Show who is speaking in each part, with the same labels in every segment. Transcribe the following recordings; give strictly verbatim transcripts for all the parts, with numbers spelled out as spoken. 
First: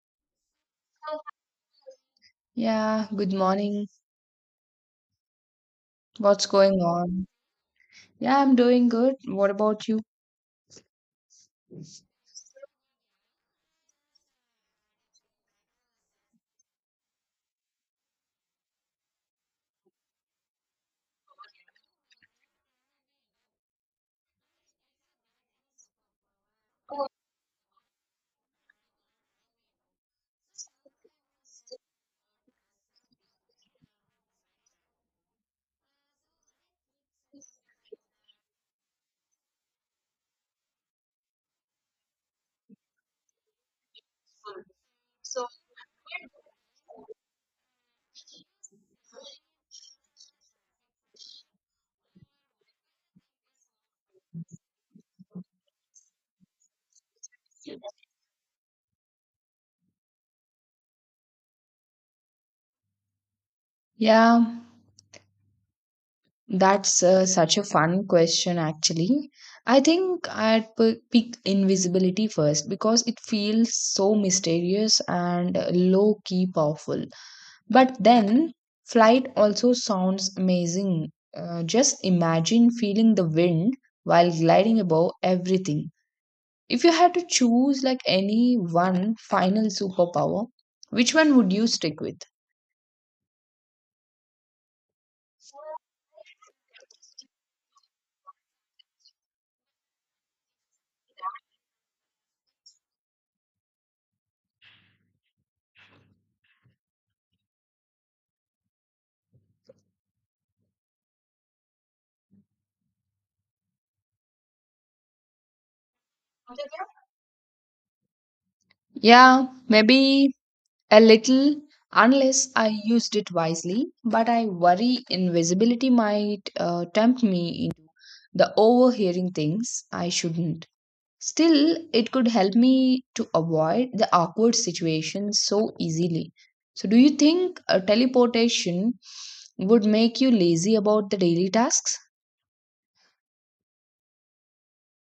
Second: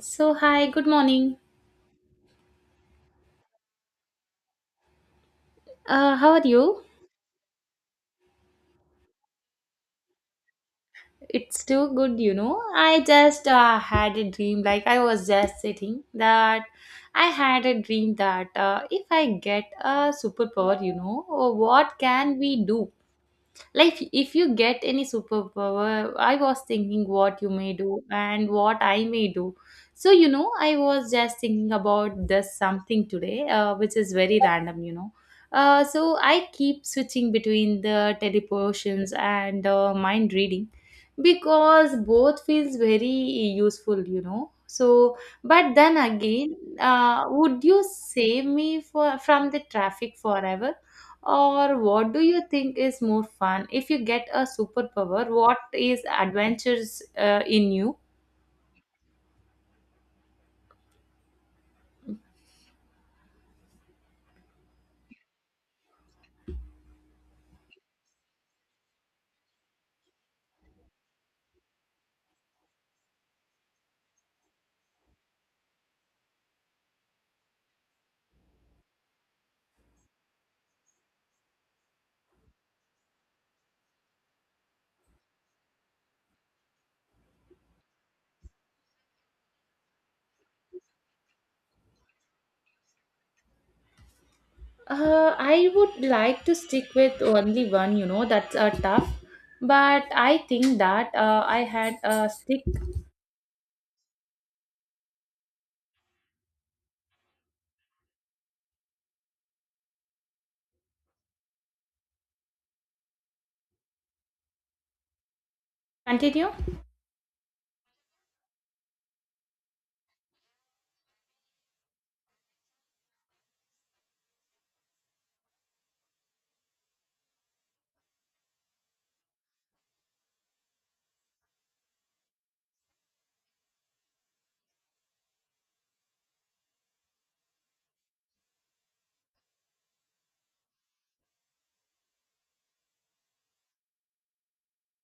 Speaker 1: So, hi, good morning.
Speaker 2: Yeah, good morning.
Speaker 1: Uh, how are
Speaker 2: What's going
Speaker 1: you?
Speaker 2: on? Yeah, I'm doing good. What about you?
Speaker 1: It's too good, you know. I just uh, had a dream, like I was just sitting that I had a dream that uh, if I get a superpower, you know, uh, what can we do? Like if you get any superpower, I was thinking what you may do and what I may do. So you know, I was just thinking about this something today, uh, which is very random, you know. Uh, so I keep switching between the teleportations and uh, mind reading, because both feels very useful, you know. So but then again, uh, would you save me for from the traffic forever, or what do you think is more fun? If you get a superpower, what is adventures uh, in you?
Speaker 2: Yeah, that's uh, such a fun question, actually. I think I'd p pick invisibility first because it feels so mysterious and low key powerful. But then, flight also sounds amazing. Uh, just imagine feeling the wind while gliding above everything. If you had to choose like any one final superpower, which one would you stick with?
Speaker 1: Uh, I would like to stick with only one, you know, that's uh, tough. But I think that uh, I had a stick. Continue.
Speaker 2: Yeah, maybe a little, unless I used it wisely, but I worry invisibility might uh, tempt me into the overhearing things I shouldn't. Still, it could help me to avoid the awkward situations so easily. So, do you think uh, teleportation would make you lazy about the daily tasks?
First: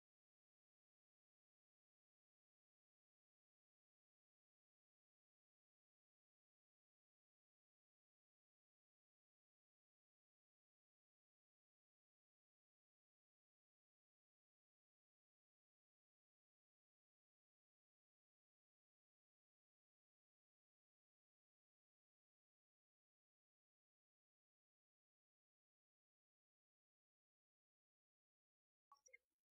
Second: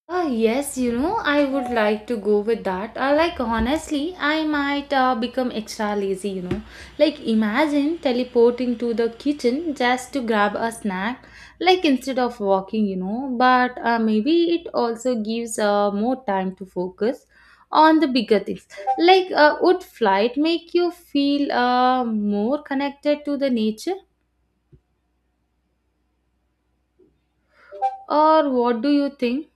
Speaker 1: Uh, yes, you know, I would like to go with that. Uh, like, honestly, I might uh, become extra lazy, you know. Like, imagine teleporting to the kitchen just to grab a snack, like, instead of walking, you know. But uh, maybe it also gives uh, more time to focus on the bigger things. Like, uh, would flight make you feel uh, more connected to the nature, or what do you think?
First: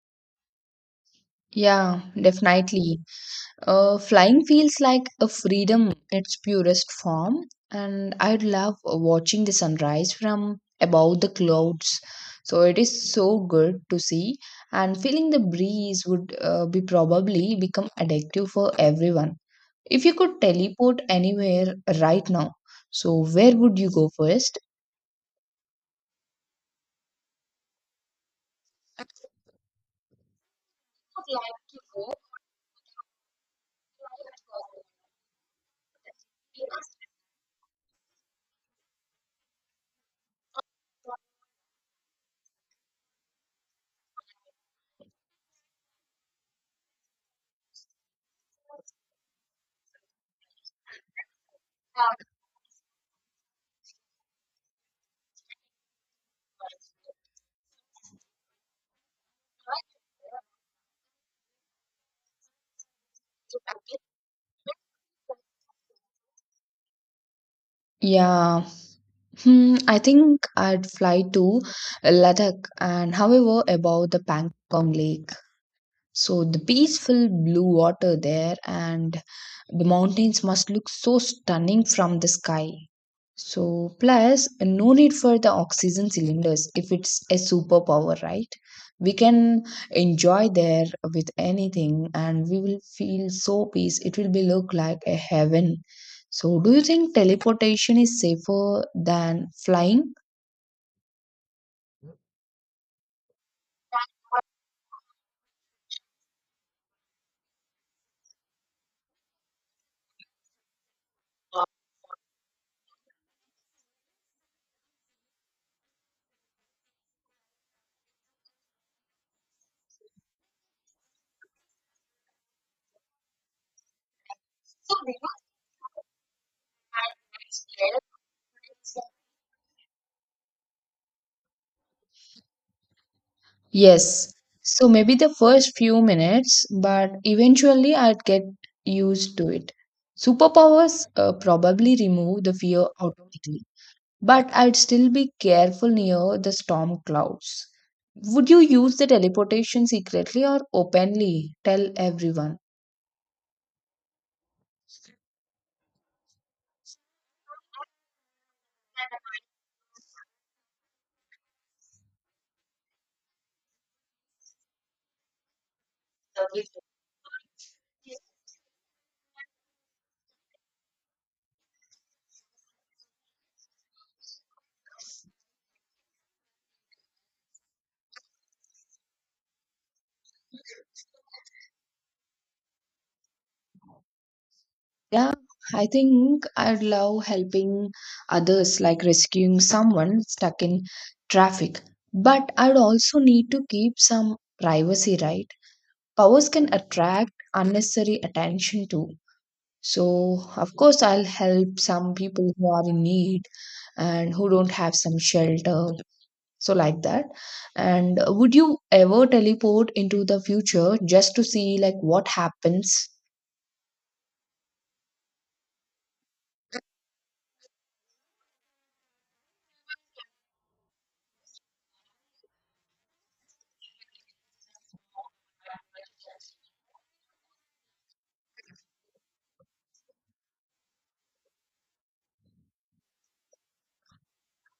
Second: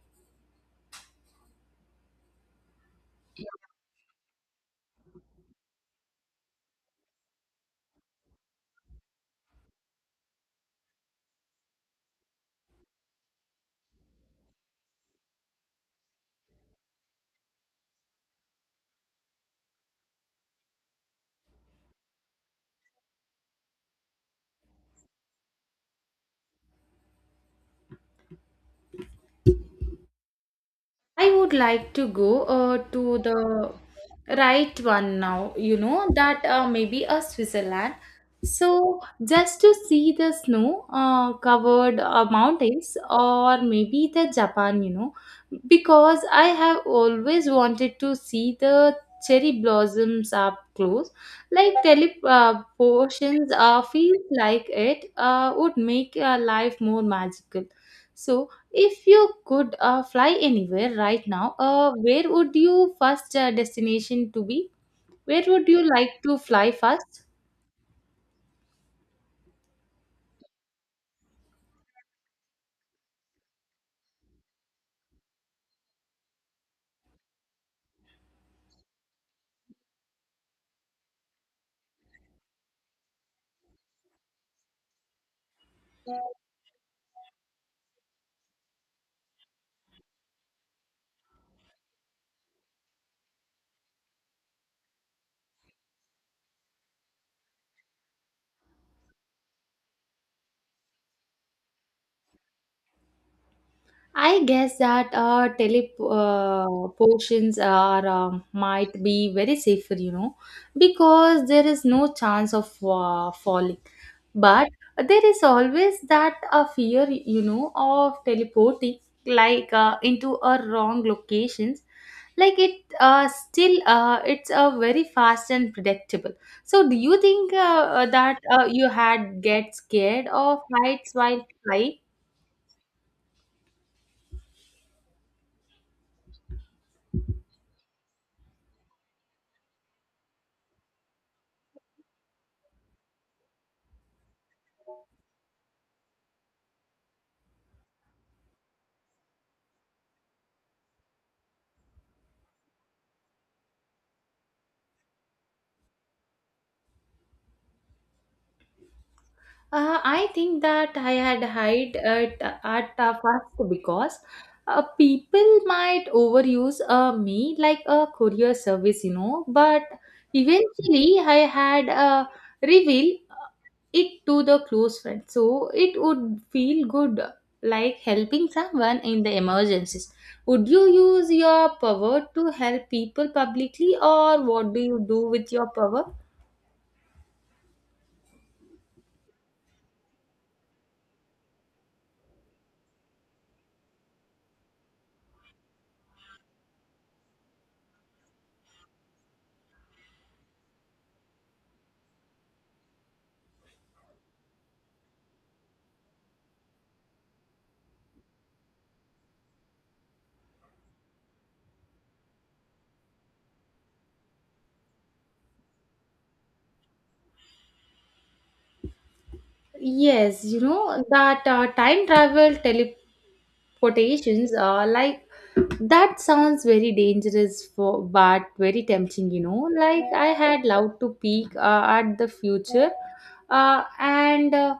Speaker 2: Yeah, definitely. Uh, flying feels like a freedom in its purest form, and I love watching the sunrise from above the clouds. So it is so good to see, and feeling the breeze would uh, be probably become addictive for everyone. If you could teleport anywhere right now, so where would you go first?
Speaker 1: I would like to go uh, to the right one now, you know, that uh, maybe a Switzerland. So, just to see the snow uh, covered uh, mountains, or maybe the Japan, you know, because I have always wanted to see the cherry blossoms up close. Like teleportations uh, feels like it uh, would make uh, life more magical. So, if you could uh, fly anywhere right now, uh, where would you first uh, destination to be? Where would you like to fly first?
Speaker 2: Yeah, hmm, I think I'd fly to Ladakh and however about the Pangong Lake. So the peaceful blue water there and the mountains must look so stunning from the sky. So plus no need for the oxygen cylinders if it's a superpower, right? We can enjoy there with anything and we will feel so peace. It will be look like a heaven. So do you think teleportation is safer than flying?
Speaker 1: I guess that uh, teleportations are um, might be very safer, you know, because there is no chance of uh, falling. But there is always that uh, fear, you know, of teleporting like uh, into a wrong locations. Like it uh, still uh, it's a uh, very fast and predictable. So do you think uh, uh, that uh, you had get scared of heights while flying?
Speaker 2: Yes. So maybe the first few minutes, but eventually I'd get used to it. Superpowers uh, probably remove the fear automatically, but I'd still be careful near the storm clouds. Would you use the teleportation secretly or openly? Tell everyone.
Speaker 1: Uh, I think that I had hide at, at uh, first, because uh, people might overuse uh, me like a courier service, you know. But eventually, I had uh, reveal uh, it to the close friend, so it would feel good, like helping someone in the emergencies. Would you use your power to help people publicly, or what do you do
Speaker 2: Yeah,
Speaker 1: with your
Speaker 2: I
Speaker 1: power?
Speaker 2: think I'd love helping others, like rescuing someone stuck in traffic. But I'd also need to keep some privacy, right? Powers can attract unnecessary attention too. So, of course, I'll help some people who are in need and who don't have some shelter. So, like that. And uh, would you ever teleport into the future just to see like what happens?
Speaker 1: Yes, you know that uh, time travel tele quotations uh, like that sounds very dangerous for, but very tempting, you know. Like I had loved to peek uh, at the future, uh, and uh,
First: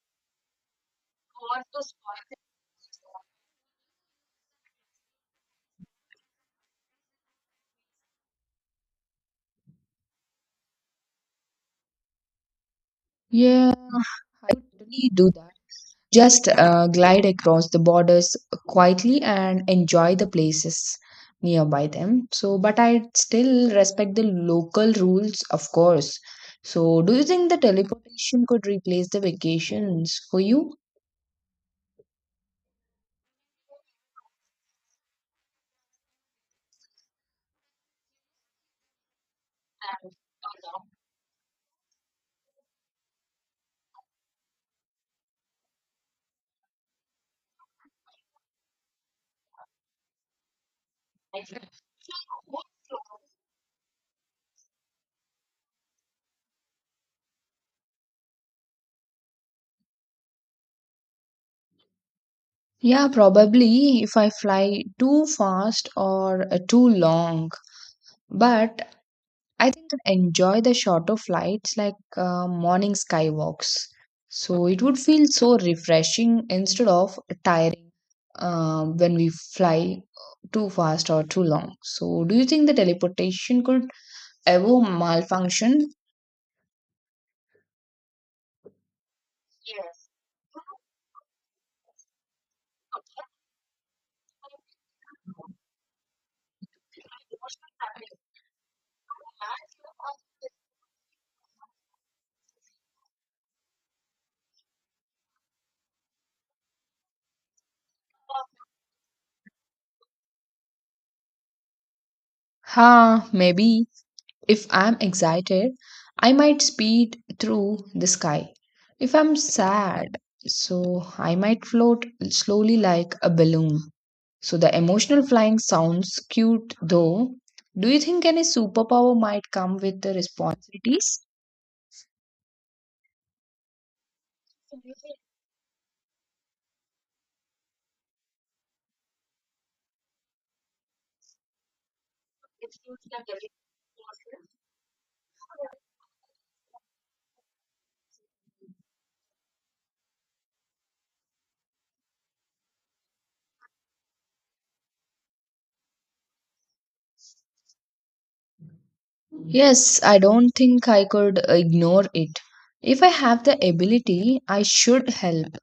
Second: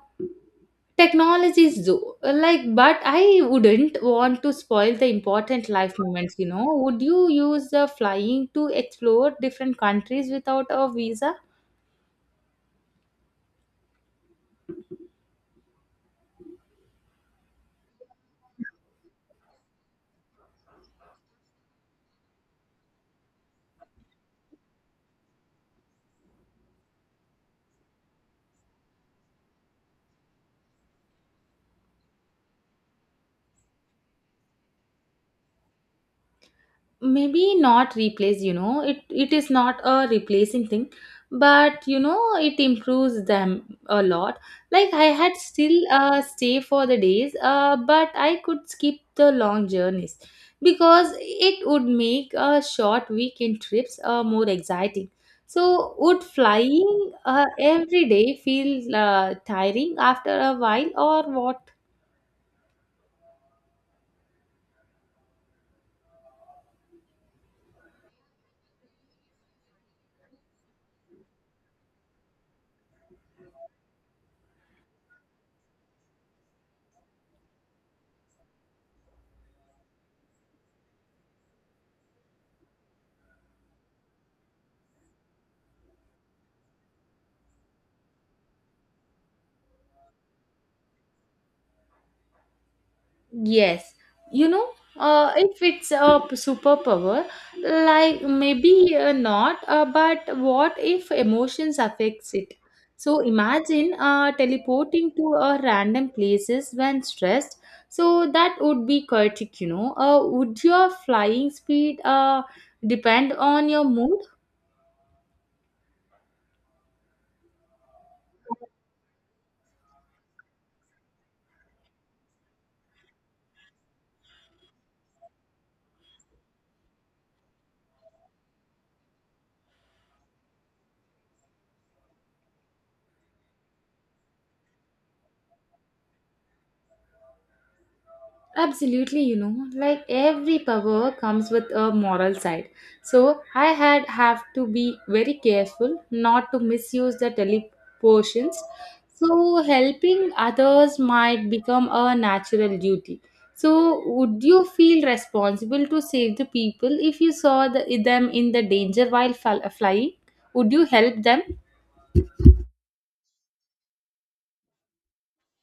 Speaker 1: technologies do, like, but I wouldn't want to spoil the important life moments, you know. Would you use the flying to explore different countries without a visa?
Speaker 2: Yeah, I would totally do that. Just uh, glide across the borders quietly and enjoy the places nearby them. So, but I still respect the local rules, of course. So, do you think the teleportation could replace the vacations for you?
Speaker 1: Maybe not replace, you know. It it is not a replacing thing, but you know, it improves them a lot. Like I had still uh, stay for the days, uh, but I could skip the long journeys, because it would make uh, short weekend trips uh, more exciting. So would flying uh, every day feel uh, tiring after a while, or what?
Speaker 2: Yeah, probably if I fly too fast or uh, too long. But I think I enjoy the shorter flights like uh, morning skywalks. So it would feel so refreshing instead of tiring um, when we fly too fast or too long. So do you think the teleportation could ever malfunction?
Speaker 1: Yes, you know, uh, if it's a p- superpower, like maybe uh, not, uh, but what if emotions affects it? So imagine uh, teleporting to a random places when stressed. So that would be chaotic, you know. Uh, would your flying speed uh,
Speaker 2: Ha,
Speaker 1: depend on your
Speaker 2: maybe.
Speaker 1: mood?
Speaker 2: If I'm excited, I might speed through the sky. If I'm sad, so I might float slowly like a balloon. So the emotional flying sounds cute though. Do you think any superpower might come with the responsibilities?
Speaker 1: Absolutely, you know, like every power comes with a moral side. So I had have to be very careful not to misuse the teleportions. So helping others might become a natural duty. So would you feel responsible to save the people if you saw the, them in the danger while fl-
Speaker 2: Yes,
Speaker 1: flying?
Speaker 2: I don't
Speaker 1: Would you
Speaker 2: think I
Speaker 1: help
Speaker 2: could
Speaker 1: them?
Speaker 2: ignore it. If I have the ability, I should help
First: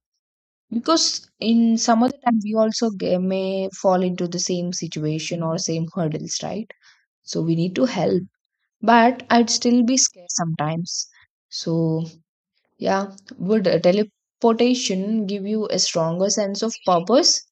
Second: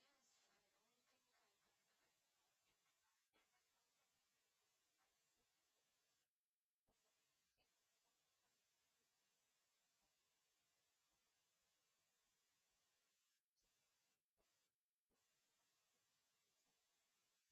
Speaker 2: because in some of the time we also ge- may fall into the same situation or same hurdles, right? So we need to help, but I'd still be scared sometimes. So, yeah, would uh, teleportation give you a stronger sense of purpose?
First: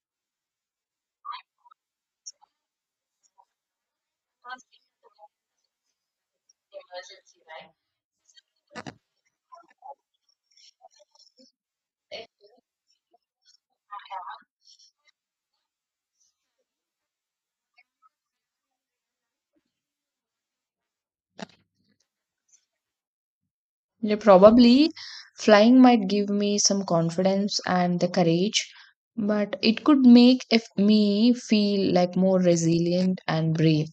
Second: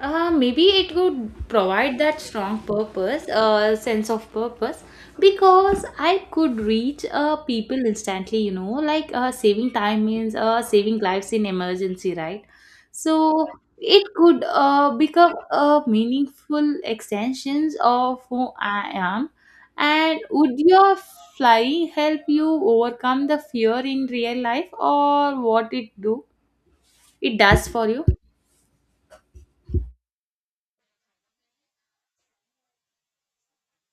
Speaker 1: Uh, maybe it would provide that strong purpose, uh, sense of purpose, because I could reach uh, people instantly, you know, like uh, saving time means uh, saving lives in emergency, right? So it could uh, become a meaningful extensions of who I am. And would your flying help you overcome the fear in
Speaker 2: Yeah,
Speaker 1: real life,
Speaker 2: probably
Speaker 1: or what
Speaker 2: flying
Speaker 1: it
Speaker 2: might
Speaker 1: do?
Speaker 2: give me some
Speaker 1: It
Speaker 2: confidence
Speaker 1: does for
Speaker 2: and
Speaker 1: you?
Speaker 2: the courage, but it could make if me feel like more resilient and brave.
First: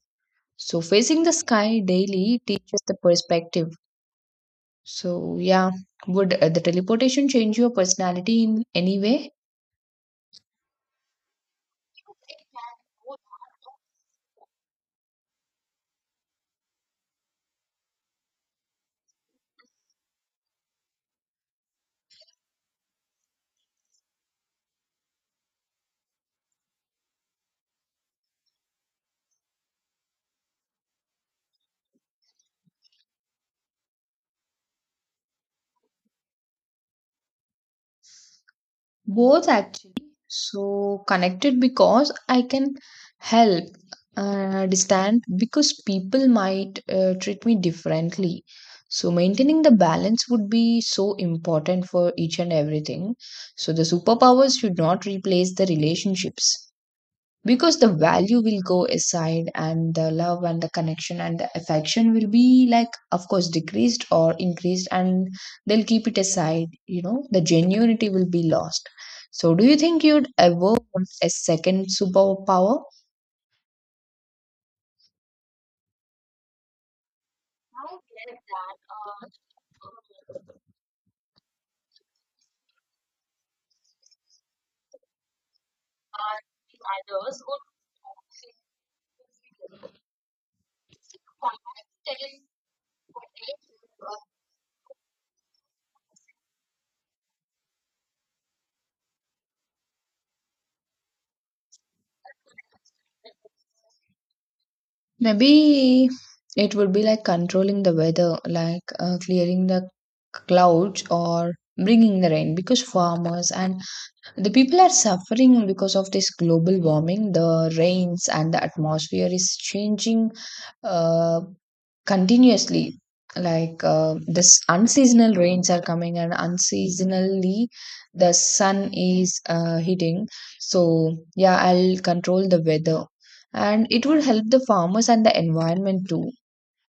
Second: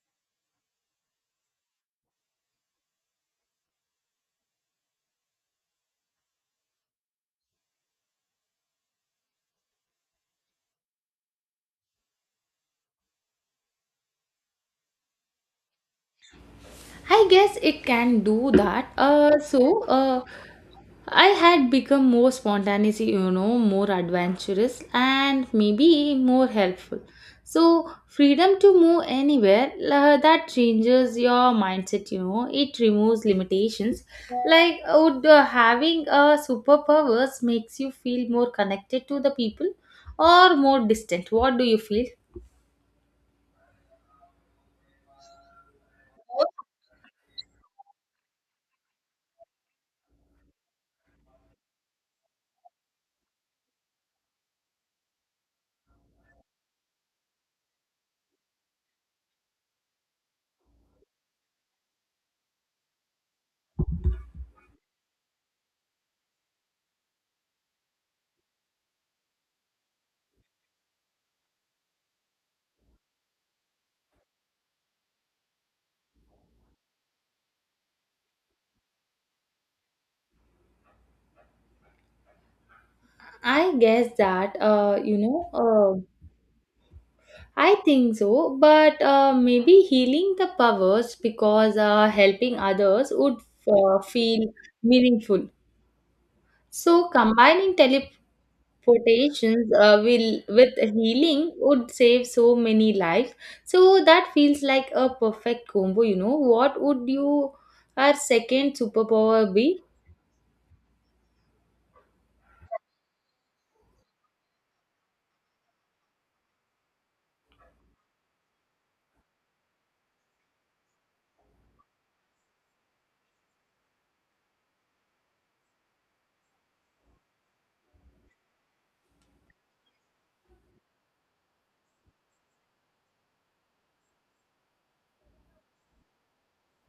Speaker 2: So facing the sky daily teaches the perspective. So, yeah, would uh, the teleportation change your personality in any way?
Speaker 1: I guess it can do that. Uh, so, uh, I had become more spontaneous, you know, more adventurous, and maybe more helpful. So, freedom to move anywhere, uh, that changes your mindset, you know, it removes limitations. Like, would uh, having a superpowers makes you feel more connected to the
Speaker 2: Both
Speaker 1: people
Speaker 2: actually.
Speaker 1: or more
Speaker 2: So
Speaker 1: distant? What
Speaker 2: connected
Speaker 1: do you feel?
Speaker 2: because I can help, uh, distant because people might uh, treat me differently. So maintaining the balance would be so important for each and everything. So the superpower should not replace the relationships because the value will go aside and the love and the connection and the affection will be like of course decreased or increased and they'll keep it aside, you know, the genuinity will be lost. So do you think you'd ever want a second superpower?
Speaker 1: I guess that, uh, you know, uh, I think so, but uh, maybe healing the powers, because uh, helping others would uh, feel meaningful. So combining teleportations uh, will with healing would save so many lives. So that feels like a perfect combo.
Speaker 2: Maybe
Speaker 1: You know,
Speaker 2: it
Speaker 1: what
Speaker 2: would be
Speaker 1: would
Speaker 2: like
Speaker 1: you
Speaker 2: controlling the
Speaker 1: our
Speaker 2: weather,
Speaker 1: second
Speaker 2: like uh,
Speaker 1: superpower
Speaker 2: clearing
Speaker 1: be?
Speaker 2: the clouds or bringing the rain because farmers and the people are suffering because of this global warming. The rains and the atmosphere is changing uh, continuously. Like uh, this unseasonal rains are coming, and unseasonally the sun is uh, hitting. So yeah, I'll control the weather, and it would help the farmers and the environment too.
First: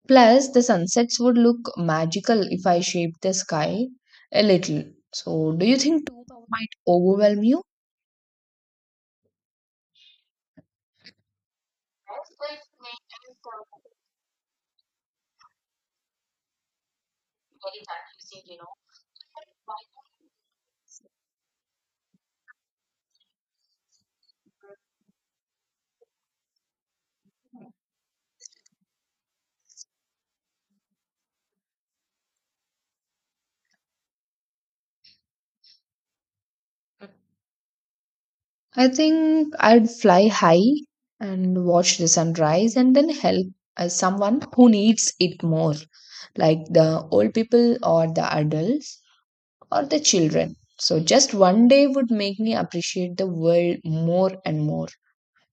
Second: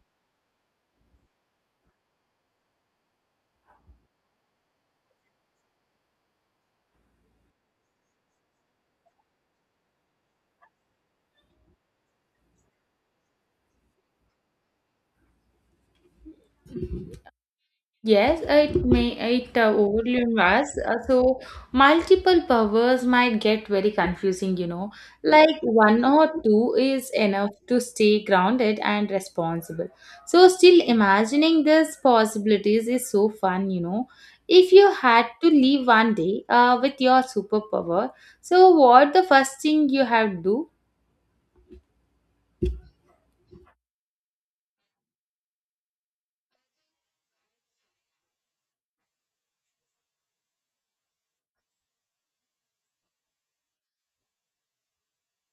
Speaker 2: Plus, the sunsets would look magical if I shape the sky a little. So, do you think too might overwhelm you?
Speaker 1: Yes, it may it uh, overwhelm us. Uh, so multiple powers might get very confusing, you know. Like one or two is enough to stay grounded and responsible. So still imagining these possibilities is so fun, you know. If you had to leave one day uh, with your superpower, so
Speaker 2: I
Speaker 1: what the
Speaker 2: think
Speaker 1: first thing
Speaker 2: I'd
Speaker 1: you
Speaker 2: fly
Speaker 1: have to
Speaker 2: high
Speaker 1: do?
Speaker 2: and watch the sunrise and then help uh, someone who needs it more, like the old people or the adults or the children. So, just one day would make me appreciate the world more and more.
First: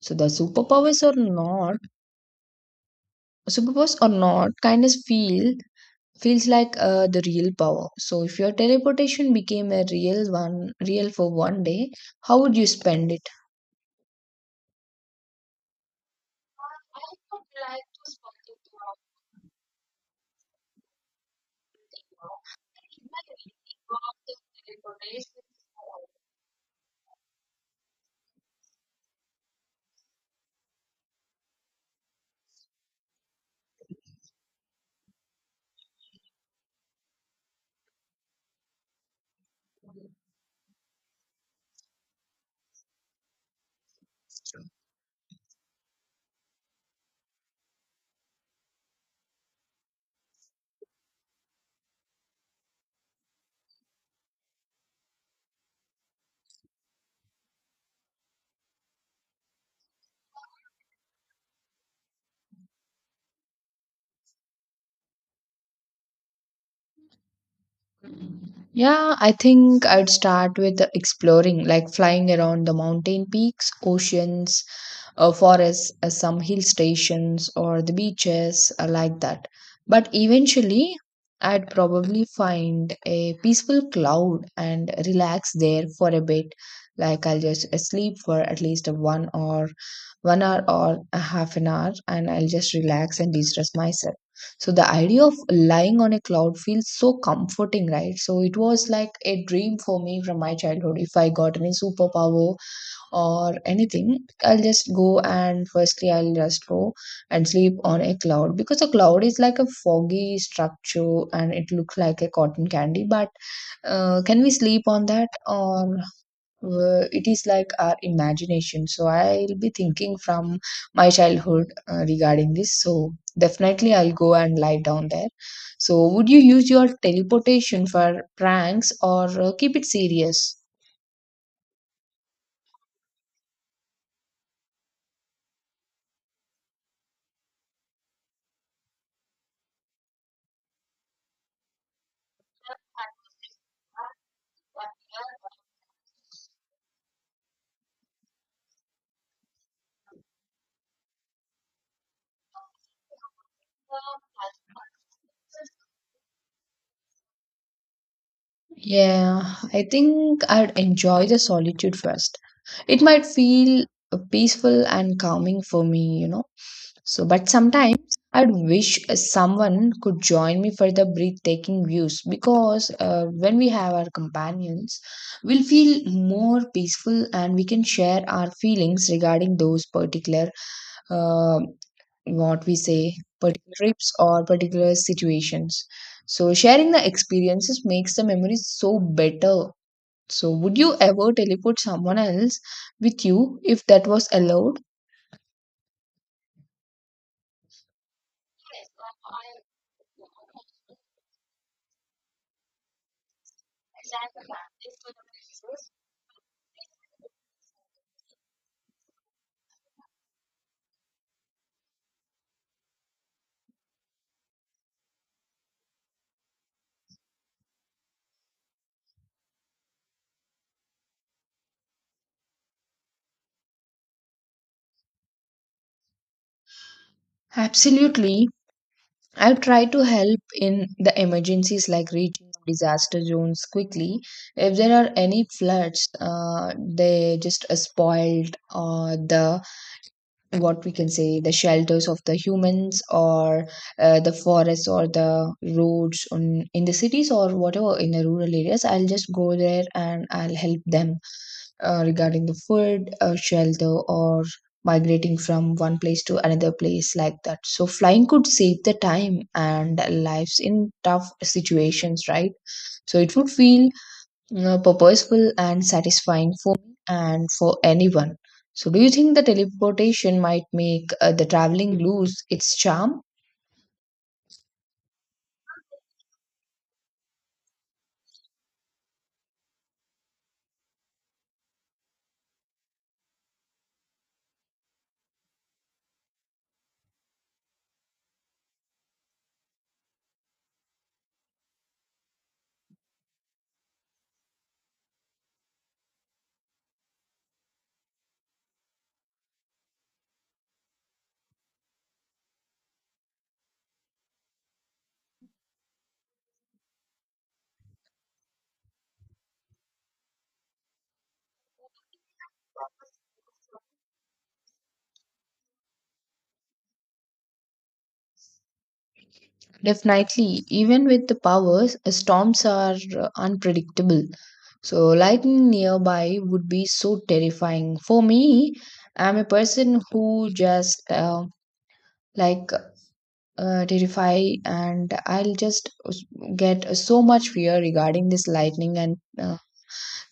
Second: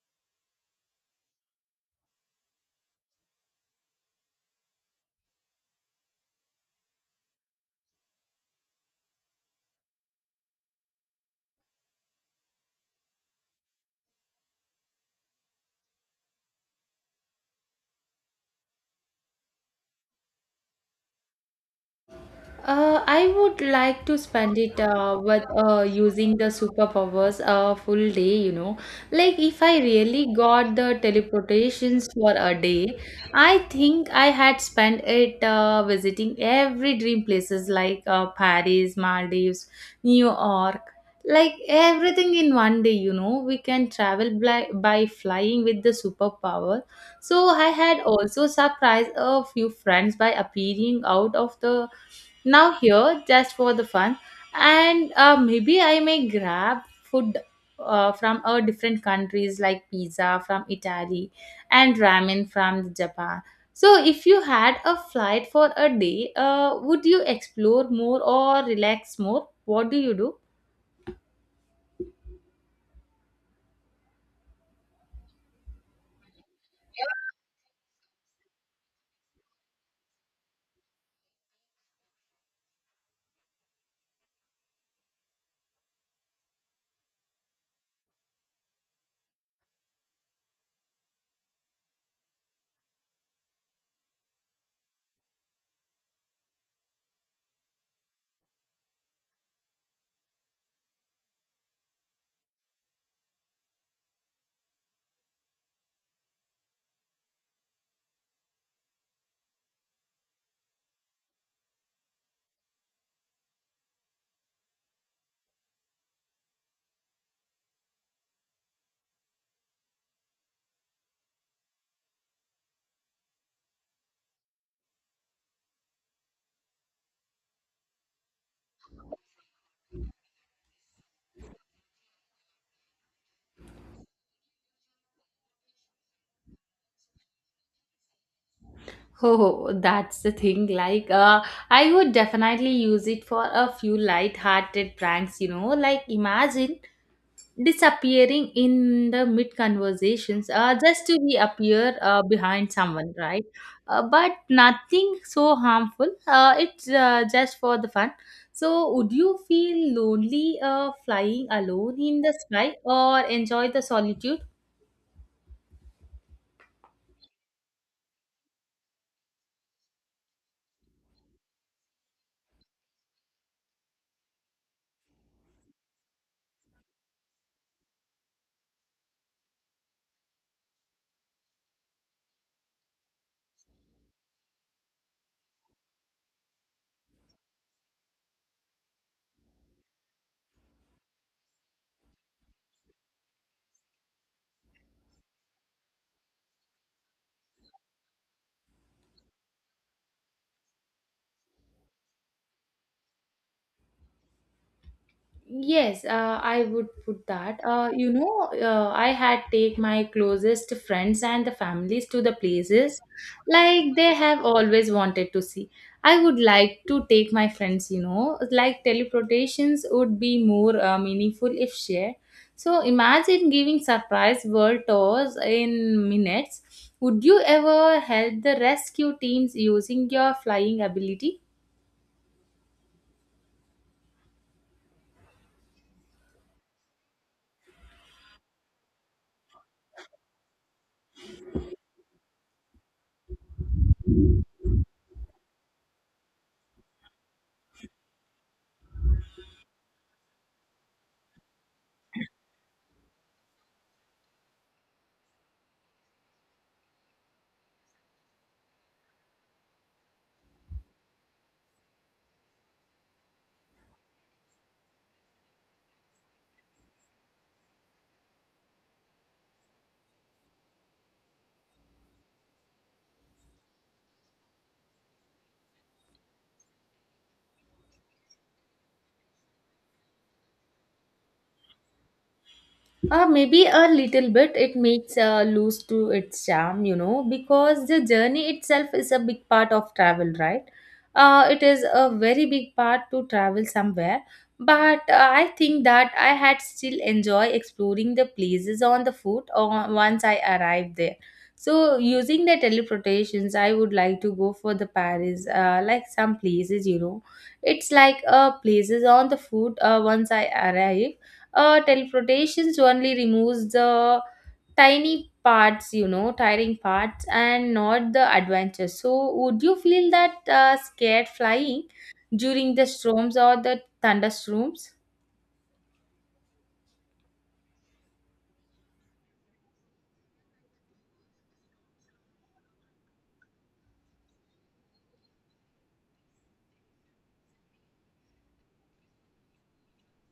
Speaker 2: So, the superpowers or not, superpowers or not, kindness feel feels like uh, the real power. So, if your teleportation became a real one, real for one day, how would you spend it?
Speaker 1: Uh, I would like to spend it uh, with uh, using the superpowers a full day, you know. Like, if I really got the teleportations for a day, I think I had spent it uh, visiting every dream places like uh, Paris, Maldives, New York. Like, everything in one day, you know. We can travel by, by flying with the superpower. So, I had also surprised a few friends by appearing out of the now here just for the fun, and uh, maybe I may grab food uh, from uh, different countries, like pizza from Italy and ramen from Japan. So if you had a flight for a day, uh, would you explore more or
Speaker 2: Yeah,
Speaker 1: relax
Speaker 2: I
Speaker 1: more?
Speaker 2: think
Speaker 1: What do
Speaker 2: I'd
Speaker 1: you do?
Speaker 2: start with exploring, like flying around the mountain peaks, oceans, uh, forests, uh, some hill stations, or the beaches, uh, like that. But eventually, I'd probably find a peaceful cloud and relax there for a bit. Like I'll just uh, sleep for at least a one or one hour or a half an hour, and I'll just relax and de-stress myself. So the idea of lying on a cloud feels so comforting, right? So it was like a dream for me from my childhood. If I got any superpower, or anything, I'll just go and firstly I'll just go and sleep on a cloud because a cloud is like a foggy structure and it looks like a cotton candy. But uh, can we sleep on that or uh, it is like our imagination? So I'll be thinking from my childhood uh, regarding this. So definitely I'll go and lie down there. So would you use your teleportation for pranks or uh, keep it serious?
Speaker 1: Oh, that's the thing. Like, uh, I would definitely use it for a few light-hearted pranks, you know. Like, imagine disappearing in the mid conversations, uh, just to reappear uh, behind someone right, uh, but nothing so harmful, uh, it's uh, just for the fun. So would you
Speaker 2: Yeah, I
Speaker 1: feel
Speaker 2: think
Speaker 1: lonely
Speaker 2: I'd
Speaker 1: uh,
Speaker 2: enjoy the
Speaker 1: flying
Speaker 2: solitude
Speaker 1: alone in the
Speaker 2: first.
Speaker 1: sky,
Speaker 2: It
Speaker 1: or
Speaker 2: might
Speaker 1: enjoy the
Speaker 2: feel
Speaker 1: solitude?
Speaker 2: peaceful and calming for me, you know. So, but sometimes I'd wish someone could join me for the breathtaking views because uh, when we have our companions, we'll feel more peaceful and we can share our feelings regarding those particular uh, what we say particular trips or particular situations. So sharing the experiences makes the memories so better. So would you ever teleport someone else with you if that was allowed?
Speaker 1: Yes, uh, I would put that. Uh, you know, uh, I had take my closest friends and the families to the places like they have always wanted to see. I would like to take my friends, you know, like teleportations would be more uh, meaningful if shared. So imagine giving surprise world tours in minutes. Would you ever help
Speaker 2: Absolutely,
Speaker 1: the rescue teams
Speaker 2: I've tried to
Speaker 1: using your
Speaker 2: help
Speaker 1: flying
Speaker 2: in the
Speaker 1: ability?
Speaker 2: emergencies, like reaching disaster zones quickly if there are any floods. Uh, they just uh, spoiled uh, the what we can say the shelters of the humans or uh, the forests or the roads on, in the cities or whatever in the rural areas. I'll just go there and I'll help them uh, regarding the food, uh, shelter or migrating from one place to another place, like that. So flying could save the time and lives in tough situations, right? So it would feel uh, purposeful and satisfying for me and for anyone. So, do you think the teleportation might make uh, the traveling lose its charm?
Speaker 1: Uh, maybe a little bit. It makes uh, lose to its charm, you know, because the journey itself is a big part of travel, right? Uh, it is a very big part to travel somewhere. But uh, I think that I had still enjoy exploring the places on the foot, or once I arrived there. So using the teleportations, I would like to go for the Paris, uh, like some places, you know. It's like uh, places on the foot uh, once I arrive. Uh, teleportations only removes the tiny parts, you know, tiring parts, and not the adventure. So would you feel that
Speaker 2: Definitely,
Speaker 1: uh,
Speaker 2: even with
Speaker 1: scared
Speaker 2: the
Speaker 1: flying
Speaker 2: powers, uh, storms
Speaker 1: during the
Speaker 2: are uh,
Speaker 1: storms or the
Speaker 2: unpredictable.
Speaker 1: thunderstorms?
Speaker 2: So, lightning nearby would be so terrifying. For me, I'm a person who just uh, like uh, terrify, and I'll just get uh, so much fear regarding this lightning and uh,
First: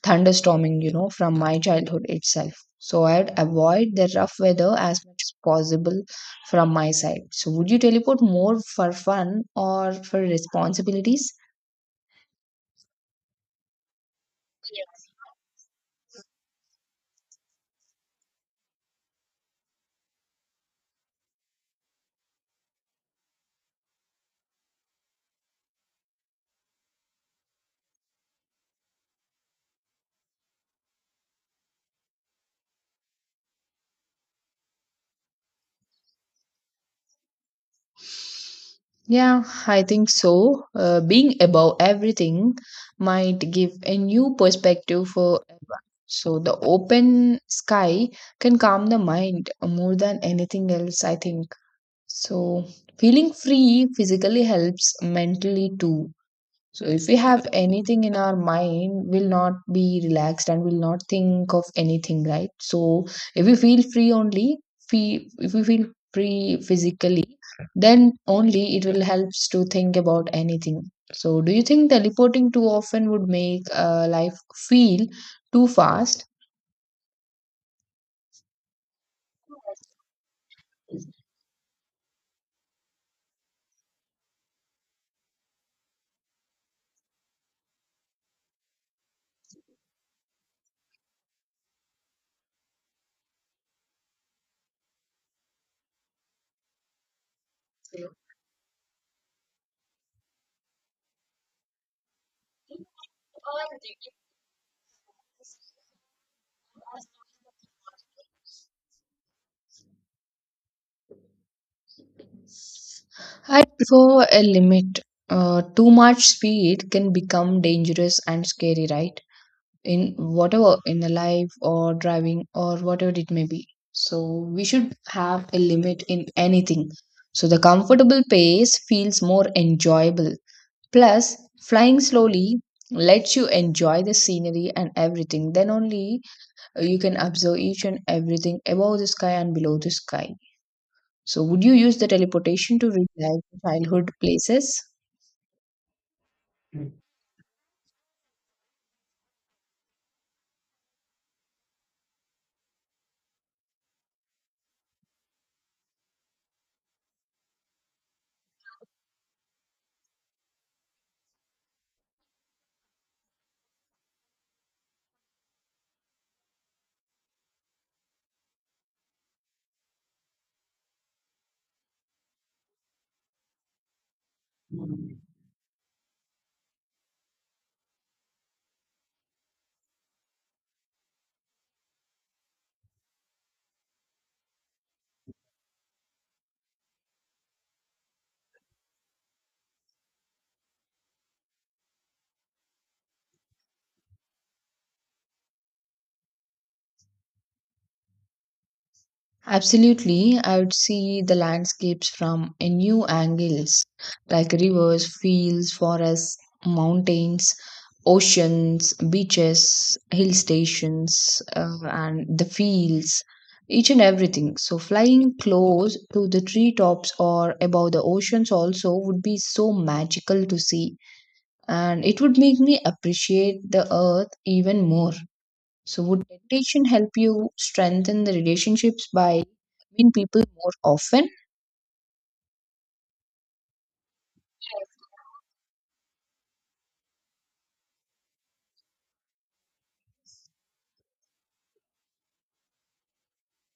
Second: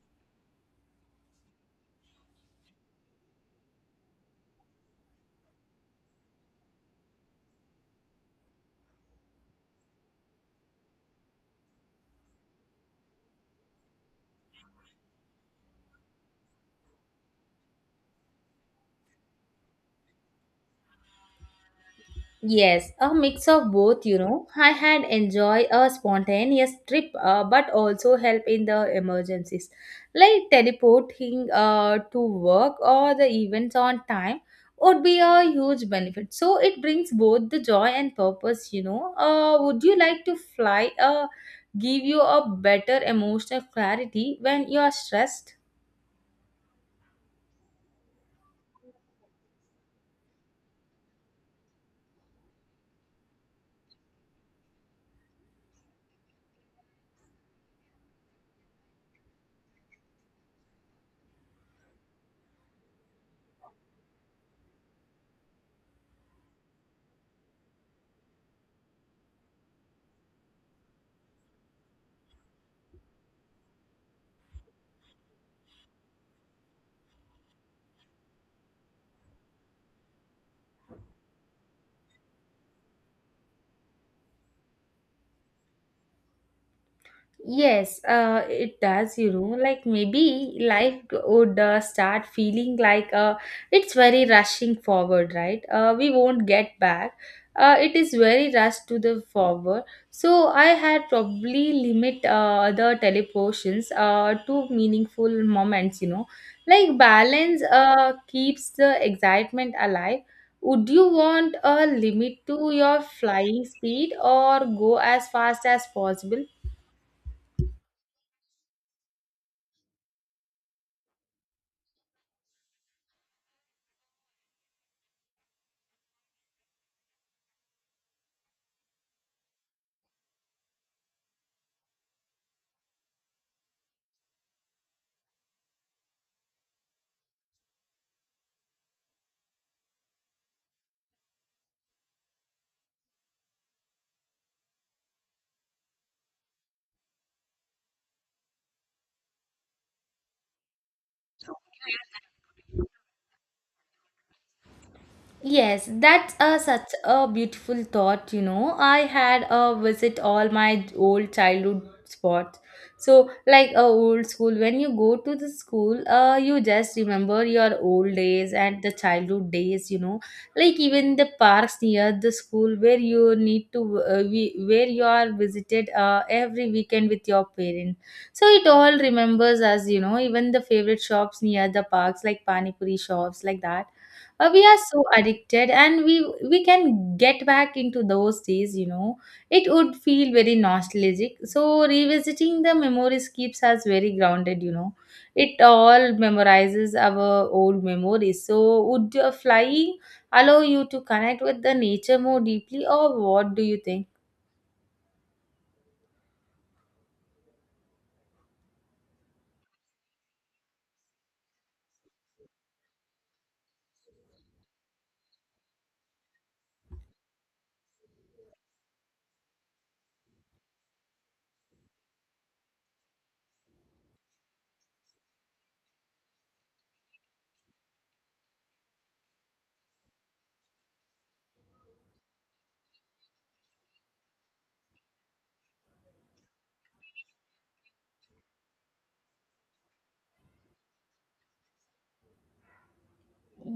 Speaker 2: thunderstorming, you know, from my childhood itself. So I'd avoid the rough weather as much as possible from my side. So would you teleport more for fun or for responsibilities?
Speaker 1: Yes, a mix of both, you know. I had enjoy a spontaneous trip, uh, but also help in the emergencies, like teleporting uh, to work or the events on time would be a huge benefit. So it brings both the joy and purpose, you know.
Speaker 2: Yeah,
Speaker 1: Uh,
Speaker 2: I
Speaker 1: would you
Speaker 2: think
Speaker 1: like to
Speaker 2: so.
Speaker 1: fly
Speaker 2: Uh,
Speaker 1: uh,
Speaker 2: being above
Speaker 1: give you a
Speaker 2: everything
Speaker 1: better
Speaker 2: might
Speaker 1: emotional
Speaker 2: give a new
Speaker 1: clarity when you are
Speaker 2: perspective for
Speaker 1: stressed?
Speaker 2: so the open sky can calm the mind more than anything else, I think. So feeling free physically helps mentally too. So if we have anything in our mind, we'll not be relaxed and we'll not think of anything, right? So if we feel free only, fe- if we feel free physically, then only it will helps to think about anything. So do you think teleporting too often would make uh, life feel too fast?
Speaker 1: Yes, uh, it does, you know. Like maybe life would uh, start feeling like uh, it's very rushing forward, right? Uh, we won't get back. Uh, it is very rushed to the forward. So I had probably limit uh, the teleportions uh, to meaningful moments, you know. Like balance uh, keeps the excitement alive. Would you want a limit to your flying
Speaker 2: I
Speaker 1: speed,
Speaker 2: prefer a
Speaker 1: or go
Speaker 2: limit.
Speaker 1: as
Speaker 2: Uh,
Speaker 1: fast as
Speaker 2: too much
Speaker 1: possible?
Speaker 2: speed can become dangerous and scary, right? In whatever in the life or driving or whatever it may be, so we should have a limit in anything. So the comfortable pace feels more enjoyable. Plus flying slowly lets you enjoy the scenery and everything, then only uh, you can observe each and everything above the sky and below the sky. So would you use the teleportation to relive childhood places?
Speaker 1: Yes, that's a, such a beautiful thought, you know. I had a visit all my old childhood spots. So, like a old school, when you go to the school, uh, you just remember your old days and the childhood days, you know. Like even the parks near the school where you need to, uh, we, where you are visited uh, every weekend with your parents. So it all remembers us, you know. Even the favorite shops near the parks, like pani puri shops, like that, uh, we are so addicted, and we we can get back into those days, you know. It would feel very nostalgic. So revisiting the memories keeps us very grounded, you know. It all memorizes our old memories. So would uh, flying
Speaker 2: Absolutely, I
Speaker 1: allow
Speaker 2: would
Speaker 1: you to
Speaker 2: see the
Speaker 1: connect with the
Speaker 2: landscapes
Speaker 1: nature more
Speaker 2: from a
Speaker 1: deeply,
Speaker 2: new
Speaker 1: or what do you
Speaker 2: angles,
Speaker 1: think?
Speaker 2: like rivers, fields, forests, mountains, oceans, beaches, hill stations, uh, and the fields, each and everything. So, flying close to the treetops or above the oceans also would be so magical to see, and it would make me appreciate the earth even more. So, would meditation help you strengthen the relationships by meeting people more often?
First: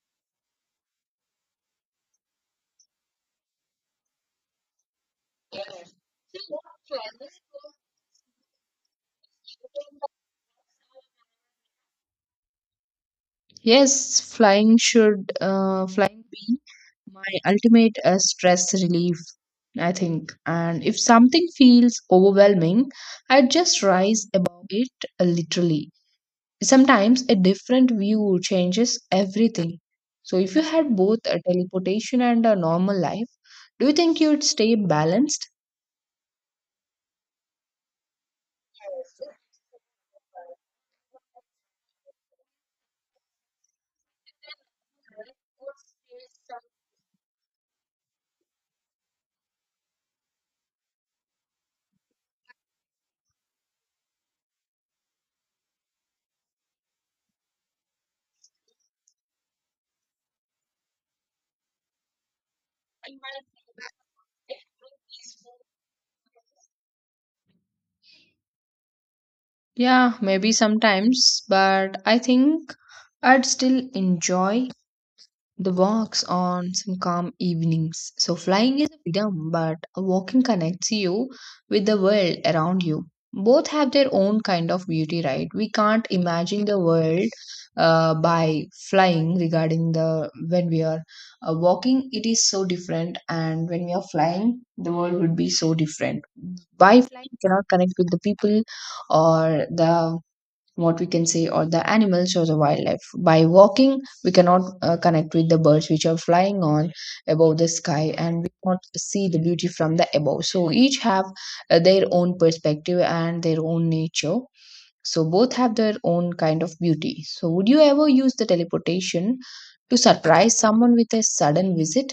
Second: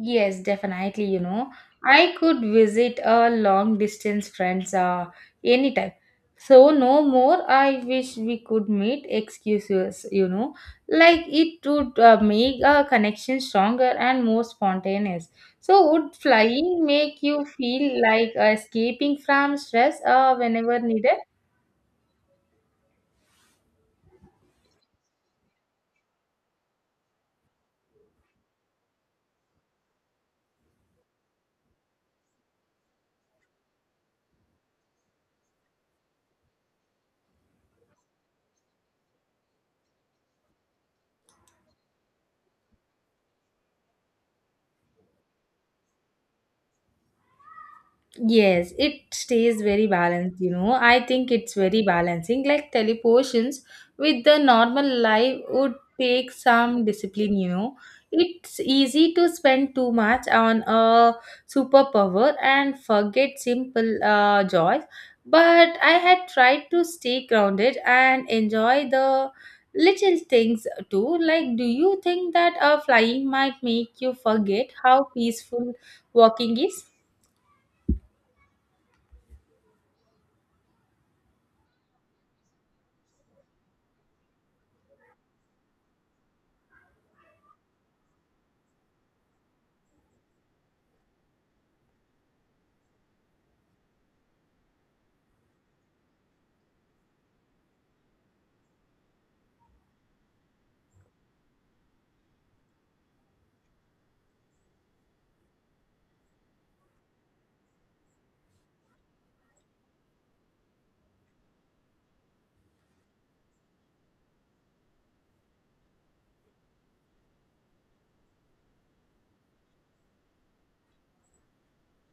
Speaker 1: Yes, definitely. You know, I could visit a long distance friends, uh, anytime. So no more. I wish we could meet excuses. You know, like it would uh, make a connection stronger
Speaker 2: Yes,
Speaker 1: and more
Speaker 2: flying
Speaker 1: spontaneous.
Speaker 2: should uh,
Speaker 1: So would
Speaker 2: flying be
Speaker 1: flying make
Speaker 2: my
Speaker 1: you
Speaker 2: ultimate
Speaker 1: feel
Speaker 2: uh,
Speaker 1: like
Speaker 2: stress relief,
Speaker 1: escaping from
Speaker 2: I
Speaker 1: stress
Speaker 2: think.
Speaker 1: uh, whenever
Speaker 2: And if
Speaker 1: needed?
Speaker 2: something feels overwhelming, I just rise above it uh, literally. Sometimes a different view changes everything. So, if you had both a teleportation and a normal life, do you think you'd stay balanced?
Speaker 1: Yes, it stays very balanced, you know. I think it's very balancing. Like teleportations with the normal life would take some discipline, you know. It's easy to spend too much on a superpower and forget simple uh, joys. But I had tried to stay grounded and enjoy the
Speaker 2: Yeah,
Speaker 1: little
Speaker 2: maybe
Speaker 1: things too.
Speaker 2: sometimes,
Speaker 1: Like, do you
Speaker 2: but I
Speaker 1: think that
Speaker 2: think
Speaker 1: uh, flying
Speaker 2: I'd
Speaker 1: might
Speaker 2: still
Speaker 1: make you
Speaker 2: enjoy
Speaker 1: forget how
Speaker 2: the
Speaker 1: peaceful
Speaker 2: walks
Speaker 1: walking
Speaker 2: on
Speaker 1: is?
Speaker 2: some calm evenings. So flying is a freedom, but walking connects you with the world around you. Both have their own kind of beauty, right? We can't imagine the world uh, by flying. Regarding the when we are uh, walking, it is so different, and when we are flying, the world would be so different. By flying, you cannot connect with the people or the what we can say or the animals or the wildlife. By walking, we cannot uh, connect with the birds which are flying on above the sky, and we cannot see the beauty from the above. So each have uh, their own perspective and their own nature. So both have their own kind of beauty. So would you ever use the teleportation to surprise someone with a sudden visit?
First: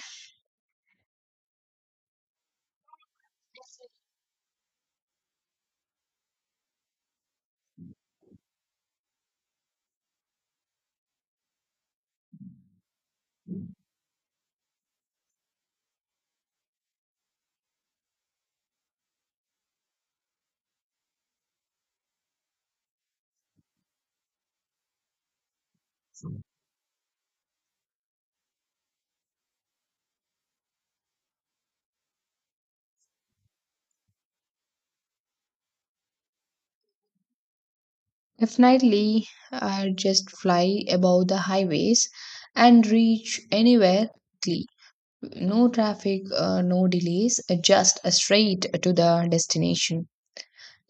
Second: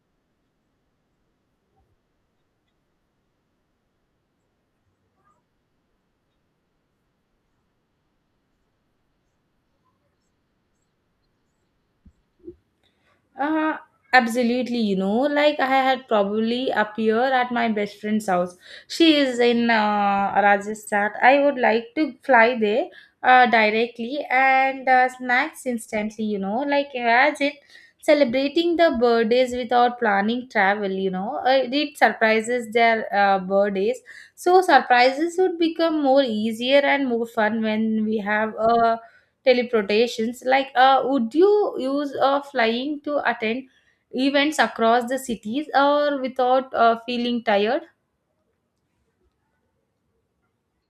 Speaker 1: Uh, Absolutely, you know, like I had probably appear at my best friend's house. She is in uh, Rajasthan. I would like to fly there uh, directly and uh, snacks instantly, you know, like imagine celebrating the birthdays without planning travel, you know. Uh, it surprises their uh, birthdays. So surprises would become more easier and more fun when we have a
Speaker 2: Definitely, I just
Speaker 1: teleportations. Like,
Speaker 2: fly
Speaker 1: uh,
Speaker 2: above
Speaker 1: would
Speaker 2: the
Speaker 1: you
Speaker 2: highways
Speaker 1: use uh,
Speaker 2: and
Speaker 1: flying to
Speaker 2: reach
Speaker 1: attend
Speaker 2: anywhere
Speaker 1: events
Speaker 2: quickly.
Speaker 1: across the cities,
Speaker 2: No
Speaker 1: or
Speaker 2: traffic, uh,
Speaker 1: without
Speaker 2: no
Speaker 1: uh,
Speaker 2: delays,
Speaker 1: feeling
Speaker 2: uh,
Speaker 1: tired?
Speaker 2: just uh, straight to the destination.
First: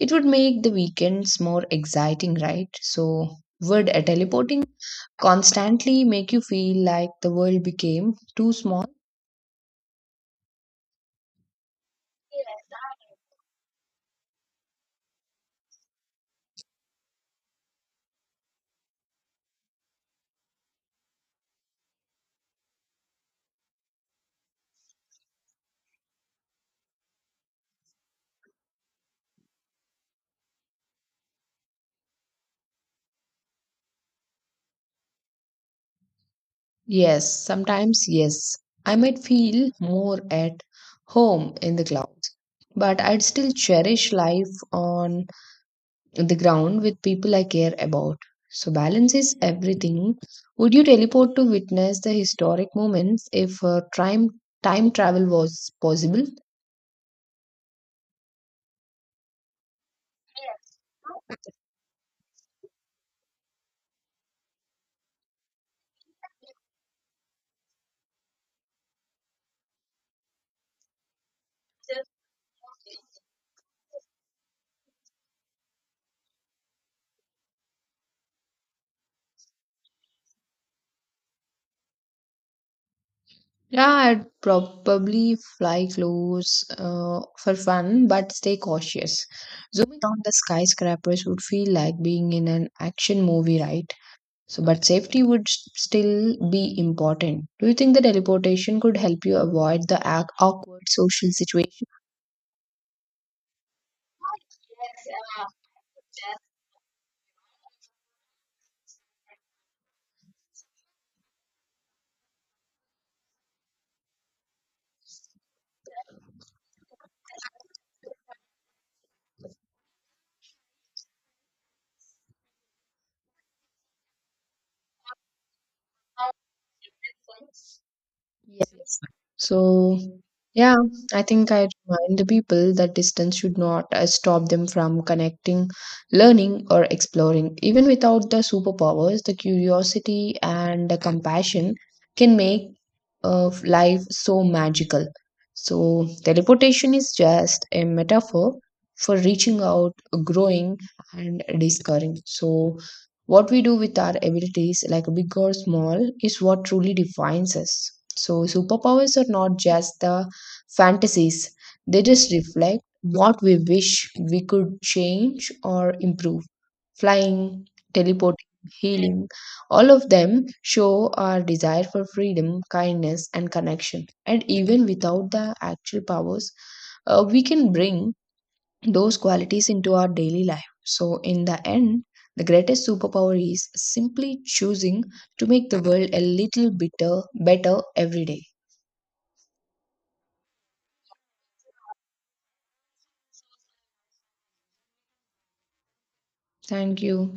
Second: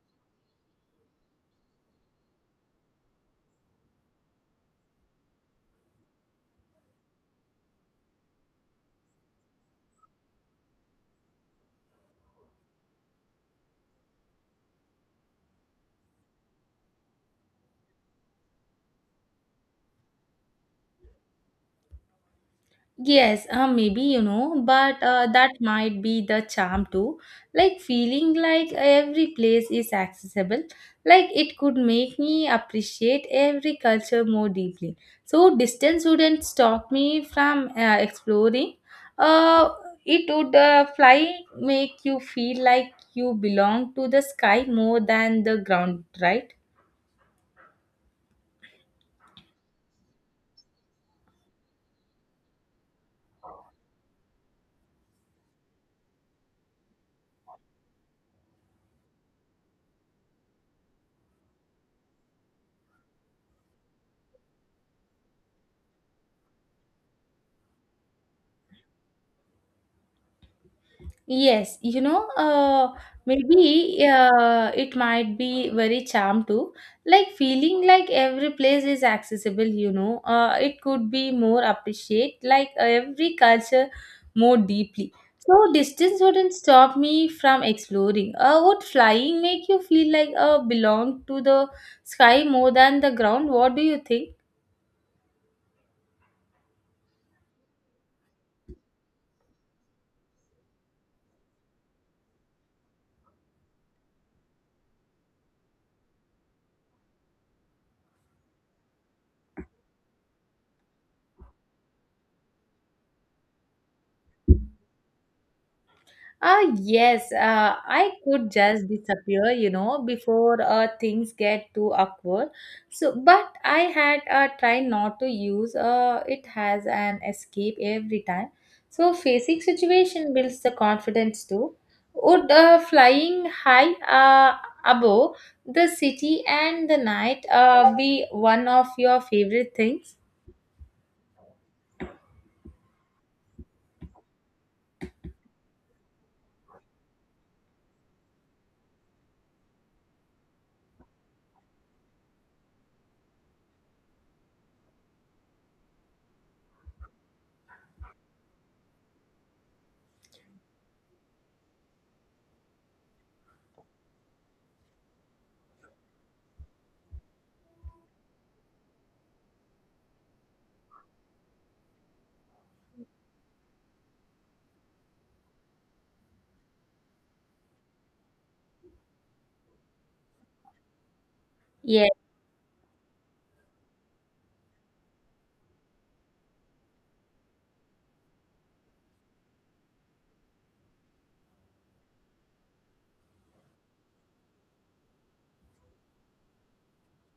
Speaker 2: It would make the weekends more exciting, right? So, would uh, teleporting constantly make you feel like the world became too small?
Speaker 1: Yes, uh, maybe you know, but uh, that might be the charm too. Like feeling like every place is accessible, like it could make me appreciate every culture more deeply. So distance wouldn't stop me
Speaker 2: Yes,
Speaker 1: from uh,
Speaker 2: sometimes yes.
Speaker 1: exploring.
Speaker 2: I might feel
Speaker 1: Uh,
Speaker 2: more
Speaker 1: it would
Speaker 2: at
Speaker 1: uh, fly
Speaker 2: home in the
Speaker 1: make you
Speaker 2: clouds,
Speaker 1: feel like
Speaker 2: but I'd
Speaker 1: you
Speaker 2: still
Speaker 1: belong to
Speaker 2: cherish
Speaker 1: the
Speaker 2: life
Speaker 1: sky more
Speaker 2: on
Speaker 1: than the ground,
Speaker 2: the
Speaker 1: right?
Speaker 2: ground with people I care about. So, balance is everything. Would you teleport to witness the historic moments if uh, time, time travel was possible?
Speaker 1: Yes, you know, uh, maybe uh, it might be very charm too. Like feeling like every place is accessible, you know, uh, it could be more appreciate like every culture
Speaker 2: Yeah, I'd
Speaker 1: more deeply.
Speaker 2: probably
Speaker 1: So
Speaker 2: fly
Speaker 1: distance wouldn't
Speaker 2: close
Speaker 1: stop
Speaker 2: uh,
Speaker 1: me
Speaker 2: for
Speaker 1: from
Speaker 2: fun, but
Speaker 1: exploring.
Speaker 2: stay
Speaker 1: Uh, would
Speaker 2: cautious.
Speaker 1: flying make you
Speaker 2: Zooming
Speaker 1: feel
Speaker 2: on
Speaker 1: like
Speaker 2: the
Speaker 1: uh,
Speaker 2: skyscrapers
Speaker 1: belong
Speaker 2: would
Speaker 1: to the
Speaker 2: feel like being
Speaker 1: sky
Speaker 2: in an
Speaker 1: more than the
Speaker 2: action
Speaker 1: ground?
Speaker 2: movie,
Speaker 1: What do
Speaker 2: right?
Speaker 1: you think?
Speaker 2: So, but safety would s- still be important. Do you think the teleportation could help you avoid the ac- awkward social situation?
Speaker 1: Ah, yes, uh, I could just disappear, you know, before uh, things get too awkward. So, but I had uh, tried not to use uh, it as an escape every time. So, facing
Speaker 2: So,
Speaker 1: situation builds the
Speaker 2: yeah, I
Speaker 1: confidence
Speaker 2: think I
Speaker 1: too.
Speaker 2: remind the
Speaker 1: Would
Speaker 2: people
Speaker 1: uh,
Speaker 2: that distance
Speaker 1: flying
Speaker 2: should not
Speaker 1: high
Speaker 2: uh, stop
Speaker 1: uh,
Speaker 2: them from
Speaker 1: above
Speaker 2: connecting,
Speaker 1: the city
Speaker 2: learning, or
Speaker 1: and the night
Speaker 2: exploring. Even
Speaker 1: uh, be
Speaker 2: without the
Speaker 1: one of your
Speaker 2: superpowers, the
Speaker 1: favorite things?
Speaker 2: curiosity and the compassion can make of life so magical. So, teleportation is just a metaphor for reaching out, growing, and discovering. So, what we do with our abilities, like big or small, is what truly defines us. So, superpowers are not just the fantasies, they just reflect what we wish we could change or improve. Flying, teleporting, healing, all of them show our desire for freedom, kindness, and connection. And even without the actual powers, uh, we can bring those qualities into our daily life. So, in the end,
Speaker 1: Yes.
Speaker 2: the greatest superpower is simply choosing to make the world a little bitter, better every day. Thank you.